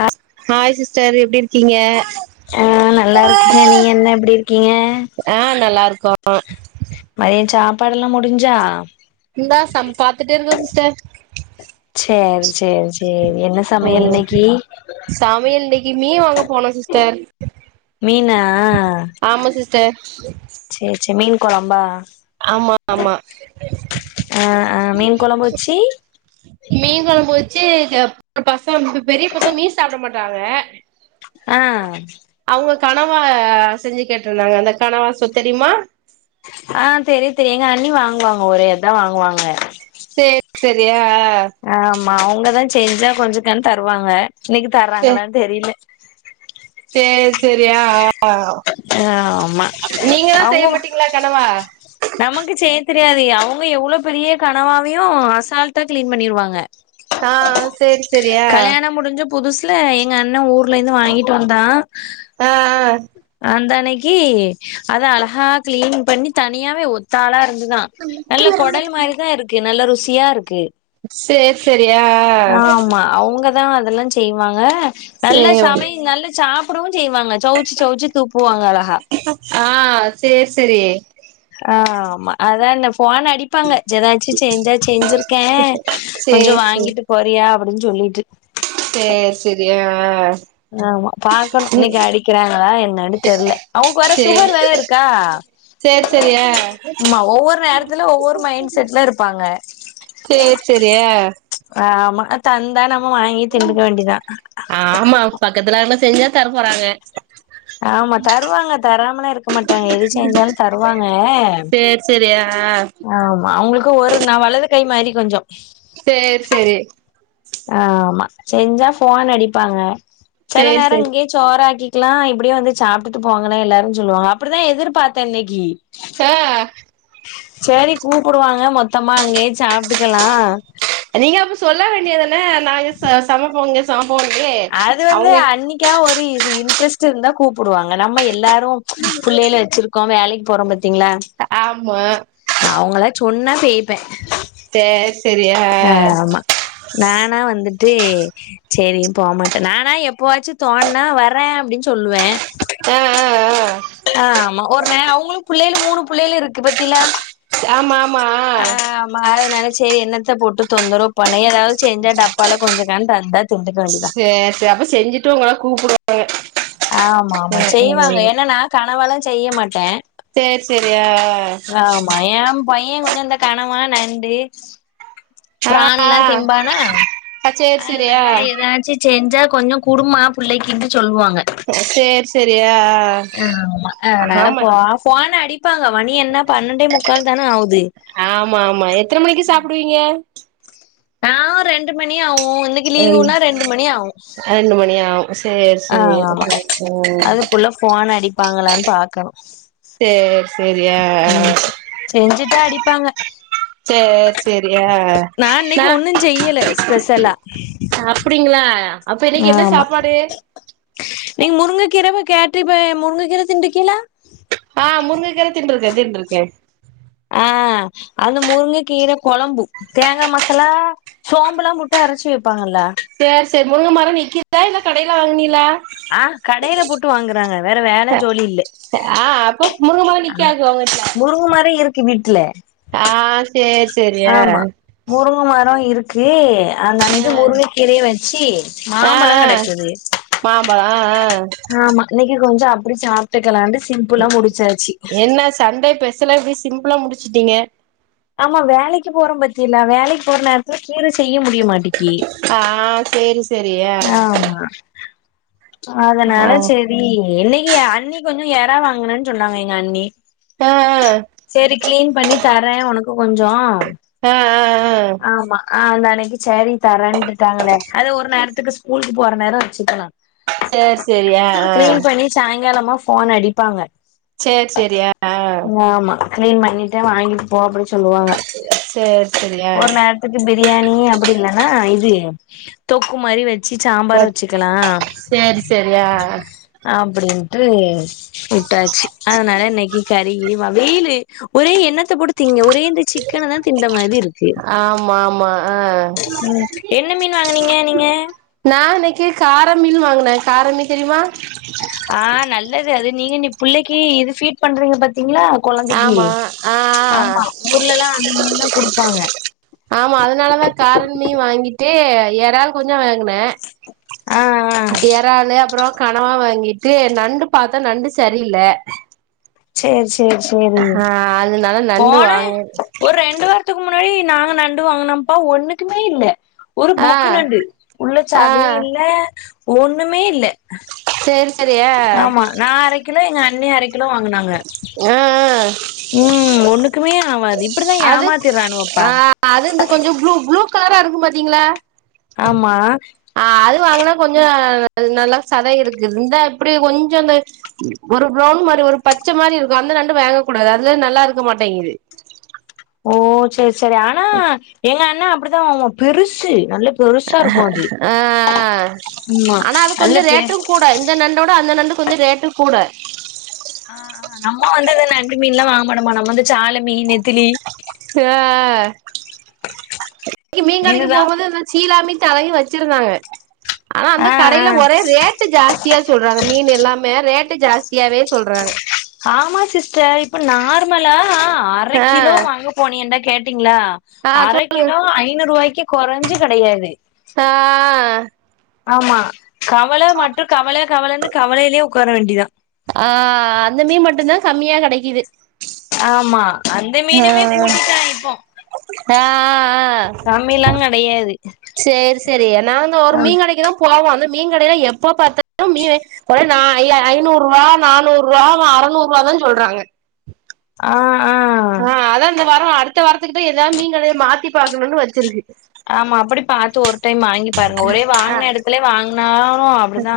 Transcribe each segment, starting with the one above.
ஆ hi sister எப்டி இருக்கீங்க ஆ நல்லாருக்கே நீங்க என்ன எப்டி இருக்கீங்க ஆ நல்லா இருக்கோ மதிய சாப்பாடெல்லா முடிஞ்சா இந்தா சம் பாத்துட்டே இருக்கோ சிஸ்டர் செரி செரி என்ன ஓ சமையல் இன்னைக்கி சமையல் இன்னைக்கு மீன் வாங்க போனோ சிஸ்டர் மீனா ஆமா சிஸ்டர் செரி செரி மீன் கொழம்பா ஆமா ஆமா ஆ ஆ மீன் கொழம்பு வச்சி மீன் கொழம்பு வச்சி பசங் பெரிய பசங்க மீன் சாப்ட மாட்டாங்க ஆ கணவா செஞ்சி கேட்ருந்தாங்க அந்த கனவா சொ தெரியுமா ஆ தெரியு தெரியு எங்க அண்ணி வாங்குவாங்க ஒரே இதா வாங்குவாங்க சேர் செரி ஆ ஆ ஆமா அவுங்கதா செஞ்சா கொஞ்சக்கான் தருவாங்க இன்னைக்கு தர்றாங்களான் தெரியில சேர் செரியா ஆ ஆ ஆமா அவுங்கோவா மாட்டீங்களா கனவா நமக்கு செய்ய தெரியாது யா அவுங் க எவ்ளோ பெரிய கனவாவையு அசால்டா கிளீன் பண்ணிருவாங்க ஆ செரி செரியா கல்யாணம் முடிஞ்ச புதுசுல எங்க அண்ண ஊர்லந்து வாங்கிட்டு வந்தா ஆ ஆ அந்த அன்னைக்கு அத அழகா கிளீன் பண்ணி தனியாவே ஒத்தாளா இருந்து நல்ல கொடல் மாரிதா இருக்கு நல்ல ருசியா இருக்கு செரி செரி ஆ ஆ ஆமா அவங்கதா அதெல்லா செய்வாங்க நல்லா சேவ் சமைய நல்ல சாப்பிடவு செய்வாங்க சோச்சு தூப்புவாங்க அழகா ஆ செரி சரி ஆ ஆமா அதான போனு அடிப்பாங்க ஏதாச்சு செஞ்சா செஞ்சிருக்கே கொஞ்ச சேர் வாங்கிட்டு போறியா அப்டின்னு சொல்லிட்டு செரி செரி ஆ ஆ ஆமா பாக்கணு ம் இன்னைக்கு அடிக்கிறாங்களா என்னன்னனு தெரில அவங்க வேற சுகர் வேற சேர் இருக்கா சேர் செரி ஆ ஆமா ஒவ்வொரு நேரத்துல ஒவ்வொரு மைண்ட் செட்ல இருப்பாங்க செரி செரி ஆ ஆ ஆமா தந்தா நம்ம வாங்கி திண்டுக்க வேண்டியதா ஆமா பக்கத்துலயார்னா செஞ்சா தர போறாங்க ஆமா தருவாங்க தராமல இருக்க இருக்க மாட்டாங்க எது செஞ்சாலு தருவாங்க சேர் செரி ஆ ஆ ஆமா அவங்களுக்கு ஒரு ந வலது கை மாதிரி கொஞ்ச செரி சரி ஆ ஆமா செஞ்சா போன் அடிப்பாங்க சில சேர் நேர செரி இங்கேயே சோறக்கி லாம் இப்படியே வந்து சாப்பிட்டு போங்கன்னா எல்லாரு சொல்லுவாங்க அப்படிதா எதிர்பாத்தேன்னைக்கு ஆ சரி கூப்பிடுவாங்க மொத்தமா அங்கயே சாப்பிட்டுக்கலா நீங்க அப்ப சொல்ல வேண்டியதன நாங்க சமைப்போங்க சமைப்போன்ட்டு அது வந்து அவுங்க அன்னைக்கா ஒரு இன்ட்ரெஸ் இருந்தா கூப்பிடுவாங்க நம்ம எல்லாரு பிள்ளைல வச்சிருக்கோ வேலைக்கு போறோ ங்களா ஆமா அவங்களா சொன்னா செய்ப்பே சேர் செரி ஆ ஆமா நானா வந்துட்டு சரி போகமாட்ட நானா எப்பாச்சு தோணனா வர்ற அப்படின்னு சொல்லுவ ஆ ஆ ஆ ஆ ஆமா ஒரு ந அவங்களு பிள்ளைளு மூணு பிள்ளைளு இருக்கு பத்தில ஆமா ஆமா ஆமா அதனால சரி என்னத்த போட்டு தொந்தருவு பொண்ண ஏதாவது செஞ்சா டப்பால கொஞ்சண தந்தா திண்டுக வேண்டியதா சேர் செரி அப்ப செஞ்சுட்டு உங்கள கூப்புடுவா ஆமா ஆமா ம் செய்வாங்க என்னன்னா செய்ய மாட்டே சரி சரி ஆ ஆ ஆமா என் பையன் கொஞ்ச இந்த கணவ நண்டு ஆ பிரான் ஆ எல்லா திம்பானா ஆ சேரி சேரி ஆ அதனால ஏதாச்சி செஞ்சா கொஞ்ச கூடும்பமா பிள்ளைக்கு கின்டு சரி சரி ஆ ஆ ஆமா அதனால போ போன் அடிப் ப்பாங்க மணி என்ன பன்னெண்டே முக்கா தானே ஆகுது ஆமா ஆமா எத்தன மணிக்கு சாப்டுவீங்க ஆ ரெண்டு மணி ஆகு உனக்கு லீவ் ரெண் ன ரெண்டு மணி ஆவு ரெண்டு மணி ஆவு சேரி சேரி ஆமா ம் க்குள்ள போன் அடிப்பாங்களான்னு பாக்கனு சரி சரி ஆ அ செஞ்சுட்டு அடிப்பாங்க சரி சரி அ ஒண்ணு செய்யல ஸ்பெஷலா அப்டிங்களா அப்ப இன்னைக்கு என்ன ஆமா சாப்பாடு நீங்க முருங்கை கீரைவை கேட்டறிப்ப முருங்கை கீரை திண்றுக்கீலா ஆ முருங்கக்ககீர தின்ட்ருக்கே தின்ட்ருக்கே ஆ அந்த முருங்கக்கீர கொழம்பு தேங்கா மசாலா சோம்புல்லா போட்டு அரைச்சு வப் ப்பாங்கல்ல செரி முருங்க மர நிக்குதா இல்ல கடையில வாங்கினீளா ஆ கடையில போட்டு வாங்குறாங்க வேற வேல ஜோலி இல்லே ஆ அப்போ முருங்க மரோ ஆ நிக்காது உங்க வீட்ல முருங்கமர இருக்கு வீட்ல ஆ சேரி சேரி ஆ ஆமா முருங்கமரோ இருக்கு ஆ அன்னன்னைக்கு முருங்கக்கீரைய வச்சு ஆ மாம்பழ ஆ கடக்குது மாம்பழோ ஆ ஆ ஆமா இன்னைக்கு கொஞ்ச அப்டி சாப்ட்டுக்கலாண்டு என்ன சண்டே பெஷல இப்டி சிம்பிளா முடிச்சுட்டீங்க ஆமா வேலைக்கு போறோ பாத்தீளா வேலைக்கு போற நேரத்துல கீர செய்ய முடியமாட்டக்கி ஆ சேரி சேரி ஆ ஆமா ஆ அதனால ஆ செரி இன்னைக்கி அண்ணி கொஞ்ச எறா வாங்கலான்னு சொன்னாங்க எங்க அண்ணி ஆ ஆ சேரி கிளீன் பண்ணி தர ஒனக்கு கொஞ்சோ ஆ ஆ ஆமா ஆ அந்தன்னைக்கி சேரி தரேன்ட்டுட்டாங்களே அது ஒரு நேரத் துக்கு ஸ்கூலுக்கு போற நேரோ வச்சுக்கலா ஆ சேரி சேரி ஆ ஆ கிளீன் பண்ணி சாய்ங்காலமா ஃபோன் அடிப்பாங்க செரி செரி ஆ ஆமா கிளீன் பண்ணிட்ட வாங்கிட் சேரி செரி அ ஒரு நேரத்துக்கு பிரியாணி அப்டி இல்லன்னா இது தொக்கு மாரி வச் ச்சி சாம்பார் வச்சிக்கலா சேரி சேரி ஆ அப்டின்ட்டு வுட்டாச்சு அதனால இன்னைக்கி கறி கிறிவா வெயிலு ஒரே என்ன த்த போட்டு திங்க ஒரே இந்த சிக்கனதா திண்ட மாதி இருக்கு ஆமா ஆமா ஆ நா ம் என்ன மீன் வாங்குனீங்க நீங்க நா இன்னைக்கி கார மீனு வாங்குன கார மீன் தெரியுமா ஆ நல்லது அது நீ இனி புள்ளைக்கி இது ஃபீட் பண்றீங்க பாத் தீங்களா கொழந்தைக்கி ஆமா ஆ ஆ ஆமா ஊர்லல்லா அந்த மீன்தா குடுப்பாங்க ஆமா அதனாலதா காரன் மீன் வாங்கிட்டு எறால் கொஞ்சோ வாங்குன ஆ ஆ எறாலு அப்புறோ கனவா வாங்கிட்டு நண்டு பாத்த நண்டு சரியில்ல சேரி சேரி சேரி ஆ அதனால நண்டு போன வாங்க ஒரு ரெண்டு பே த்துக்கு முன்னாடி நாங்க நண்டு வாங்குனோம்ப்பா ஒன்னுக்குமே இல்ல ஒரு ஆ புக்கு நண்டு உள்ள ஆ சதையு இல்ல ஒன்னுமே இல்ல சேரி சேரி ஆ ஆமா நா அரக்கிலோ எங்க அண்ணி அரக்கிலோ வாங்குனாங்க ஆ ம் ஒன்னுக்குமே ஆவாது இப் அது ஆ அது இந்த கொஞ்சோ ப்ளூ ப்ளூக் கலரா இருக்கு பாத்தீங்களா ஆமா ஆ அது வாங்குனா கொஞ்சோ அது நல்லா சதை இருக்கு இந்தா இப்டி கொஞ்சோ இந்த ஒரு ப்ரவுன் மாரி ஒரு பச்ச மாரி இருக்கு அந் த நண்டு வேங்கக்கூடாது அதுதா நல்லா இருக்க மாட்டேங்குது ஓ செரி செரி ஆனா எங்க அண்ண அப்டிதா வாங்குவா பெருசு நல்ல பெருசா இருக்கு அது ஆ ஆ ஆமா ஆனா அது நல்ல கொஞ்சோ பே ரேட்டுங்கூட இந்த நண்டோட அந்த நண்டு கொஞ்சோ ரேட்டு கூட ஆ ஆ நம்மோ வந்து இந்த நண்டு மீன்லா வாங்க மாட்டோமா நம்ம வந்து சால மீன் நெத்திலி ஆ ஆ இன்னைக்கி மீன் கடைக்கு இதுதா போம்போது இந்த சீலாமீன் தலையு வச்சிருந்தாங்க ஆனா அந்த ஆ ஆ கடையில ஒரே ரேட்டு ஜாஸ்தியா சொல்றாங்க மீனு எல்லாமே ரேட்டு ஜாஸ்தியாவே சொல்றாங்க ஆமா சிஸ்டர் இப்ப நார்மலா அர ஆ கிலோ வாங்க போனியேண்டா கேட்டி ங்களா ஆ அர சொல் கிலோ ஐநூறு ரூவாய்க்கு கொறஞ்சு கெடையாது ஆ ஆமா கவல மட்டு கவல கவலன்னு கவலையிலயே உக்கார வேண்டியதா ஆஹ் அந்த மீன் மட்டுதா கம்மியா கெடைக்குது ஆமா அந்த ஆ மீனுமே கூட்டிட்டா இப்போ ஆ ஆ கம்மில்லா கெடையாது செரி செரி நாங்க ஒரு மீன் கடைக்குதா போவோ அந் மீன் கடைல எப்ப பாத்தாலு மீன் ஒரு ஐ ஐநூறு ரூபா நானூறு ரூபா அறநூறு ரூபா தா சொல்றாங்க ஆஹ் ஆஹ் அதா இந்த வாரோ அடுத்த வாரத்துக்கிட்ட ஏதாவது மீன் கடைய மாத்தி பாக்கணுன்னு வச்சுருக்கு ஆமா அப்டி பாத்து ஒரு டைம் வாங்கி பாருங்க ஒரே வாங்கின எடத்துலே வாங்கினாலு அப்டிதா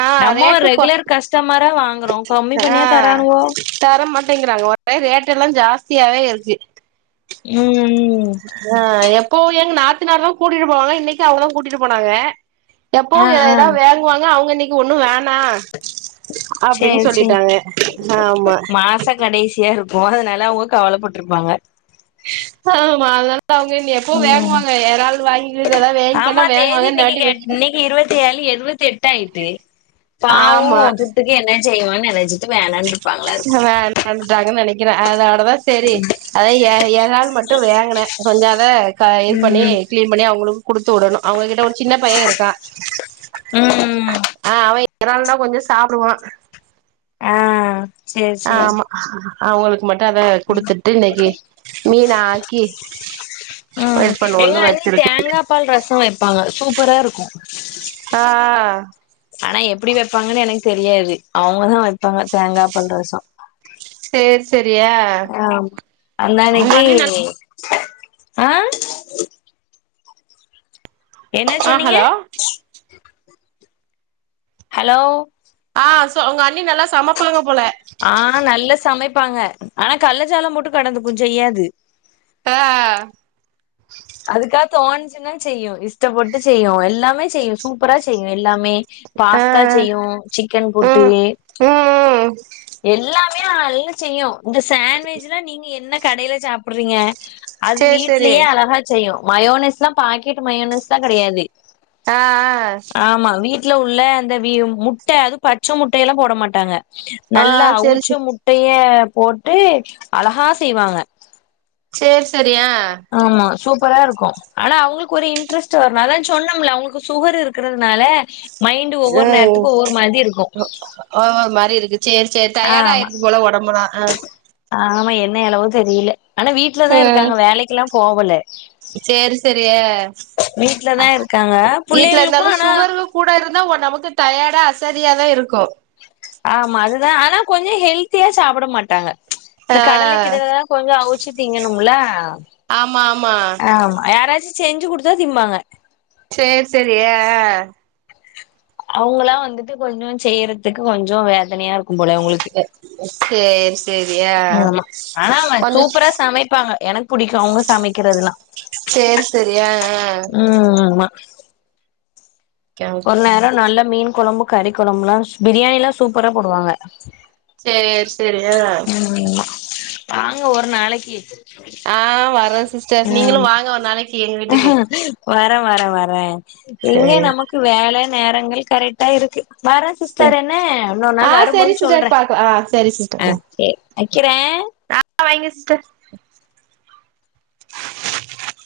ஆ நம்ம ஒரு ரேட்டு கொ ரெகுலர் கஸ்டமரா வாங்குறோ கம்மி பண்ணியா தரானுவோ ங்கறாங்க ஒரே ரேட் எல்லா ஜாஸ்தியாவே இருக்கு ம் ம் ஆஹ் எப்போவு எங்க நாத்தனார் தா கூட்டிட்டு போவாங்க இன்னைக்கு அவுங்கதா கூட்டிட்டு போனாங்க எப்போ ஆ ஆ ஏதாவது வேங்குவாங்க அவுங்க இன்னைக்கு ஒண்ணு வேணா அப்டின்னு சேரி சேரி சொல்லிட்டாங்க ஆமா போனதுனால அவுக கவலப்பட்ருப்பாங்க ஆமா அதான ல அவுங்க எப்வு ம் வேங்குவாங்க எறால் வாங்கி இதெல்லா வேங்கினா ஆமா வேங்குவாங்க இந்த வாட்டி இருவத்தெட்டாயிட்டு பாவோ ஆமா துட்டுக்கு என்ன செய்வானு நெனச்சுட்டு ஆஹ் மறந்துட்டாங்கனு நெனைக்கிறே அதா அதா செரி அதா ஏ எறால் மட்டூ வேங்குனே கொஞ்சா அதா க இது பண்ணி ம் க்ளீன் பண்ணி அவுங்களு குடுத்து வுடணு அவுங்ககிட்ட ஒரு சின்ன பையே இருக்கா ம் ஆஹ் அவே எறாள்ன்னா கொஞ்சோ சாப்டுவா ஆஹ் ஆமா அவுங்களுக் க்கு மட்டூ அத குடுத்துட்டு இன்னைக்கு மீன ஆக்கி வெயிட் பண்ணுவோனு வச்சிருக்கு ப்பால் ரசோ வைப்பாங்க சூப்பரா இருக்கூ ஆஹ் ஆனா எப்டி வைப்பாங்கன்னு எனக்கு தெரியாது அவுங்கதா வைப்பாங்க தேங்கா பால் ரசோ சேரி சேரியா ஆமா உங்க அந்தன்னைக்கி அண்ணி நல் ஆஹ் என்ன ஆ சொன்னீங்க ஹலோ ஹலோ ஆஹ் சோ உங்க அண்ணி நல்லா சமைப்பாங்க போல ஆஹ் நல்லா சமைப் ப்பாங்க ஆனா கள்ளச்சாலோ போட்டு கடந்துபுஞ் செய்யாது ஆஹ் அதுக்கா தோணிச்சினா செய்யு இஷ்டப்பட்டு செய்யு எல்லாமே செய்யு சூப்பரா செய்யு எல்லாமே ஆ பாஸ்தா செய்யு சிக்கன் போட்டு ம் ம் எல்லாத் த்தையு நல்லா செய்யு இந்த சாண்ட்விச்லா நீங்க என்ன கடைல சாப்றீங்க அது சேரி சேரி வீட்லயே அழகா செய்யு மயோனஸ்லா பாக்கெட் மயோனஸ் தா கெடையாது ஆஹ் ஆஹ் ஆமா வீட்ல உள்ள அந்த வி முட்ட அது பச்ச முட்டையெல்லா போட மாட்டாங்க ஆ நல்ல செரி அவுச்ச செ முட்ட ய போட்டு அழகா செய்வாங்க சேரி செத் ஆமா சூப் பரா இருக்கூ ஆனா அவுங்களுக்கு ஒரு இன்ட்ரெஸ்ட் வரணு அதா சொன்னோம்ல அவுங்களுக்கு சுகர் இருக்கிறதுனால மைண்ட் ஒவ்வொரு ம் நேரத்துக்கு ஒவ்வொரு மாதிரி இருக்கு ஒரு மாரி இருக்கு சேரி சேரி டயர்ட் ஆமா ஆய்றது போல ஒடம் புலா அ ஆமா என்ன எழவோ தெரில ஆனா வீட்லதாஇருக்காங்க வேலைக்கெல்லா போவல சேரி சேரி அ வீட்லதா இருக்காங்க வீட்ல புள்ளைகளுக்கு இருந்தாலு ஆனா சுகரு கூட இருந்தா ஓ நமக்கு கு டயர்டா அசதியாதா இருக்கு ஆமா அதுதா ஆனா கொஞ்சோ ஹெல்த்தியா சாப்ட மாட்டாங்க ஆ இந்த கடல கிடல லா கொஞ்சோ அவுச்சு திங்கணுமுல ஆமா ஆமா செஞ்சு குடுத்தா திம்பாங்க சேரி சேரி அ அ அவுங்களா வந்துட்டு கொஞ்சோ செய்றதுக்கு கொஞ்சோ வேதனையாருக்கு போல அவுங்களுக்கு பேன்ஸ் ஆமா ஆனா ஒண்ணு சூப்பரா சமைப்பாங்க எனக் புடிக்கு அவுங்க சமைக்கிறதுலா சேரி செரி ஆ ம் ஆமா ஆ ஒரு நேர நல்ல மீன் குழம்பு கறி குழம்புல்லா பிரியாணியெல்லா சூப்பரா போடுவாங்க சேரி சேரி அ ம் ஆமா வாங்க ஒரு நாளைக்கி அ வர சிஸ்டர் நீங்களு வாங்க ஒரு நாளைக்கி எங்க வீட்டுக்கு வர வர வர எங்க சேரி நமக்கு வேலை நேரங்கள் கரெக்டா இருக்கு வர சரி சிஸ்டர் என்ன இன்னொரு ஆ நாள் சரி வரும்போது சொல்ற சிஸ்டர் பாக்கலா ஆ சரி சிஸ்டர் அ சேரி வெக்கிறே ஆ அ வைங்க சிஸ்ட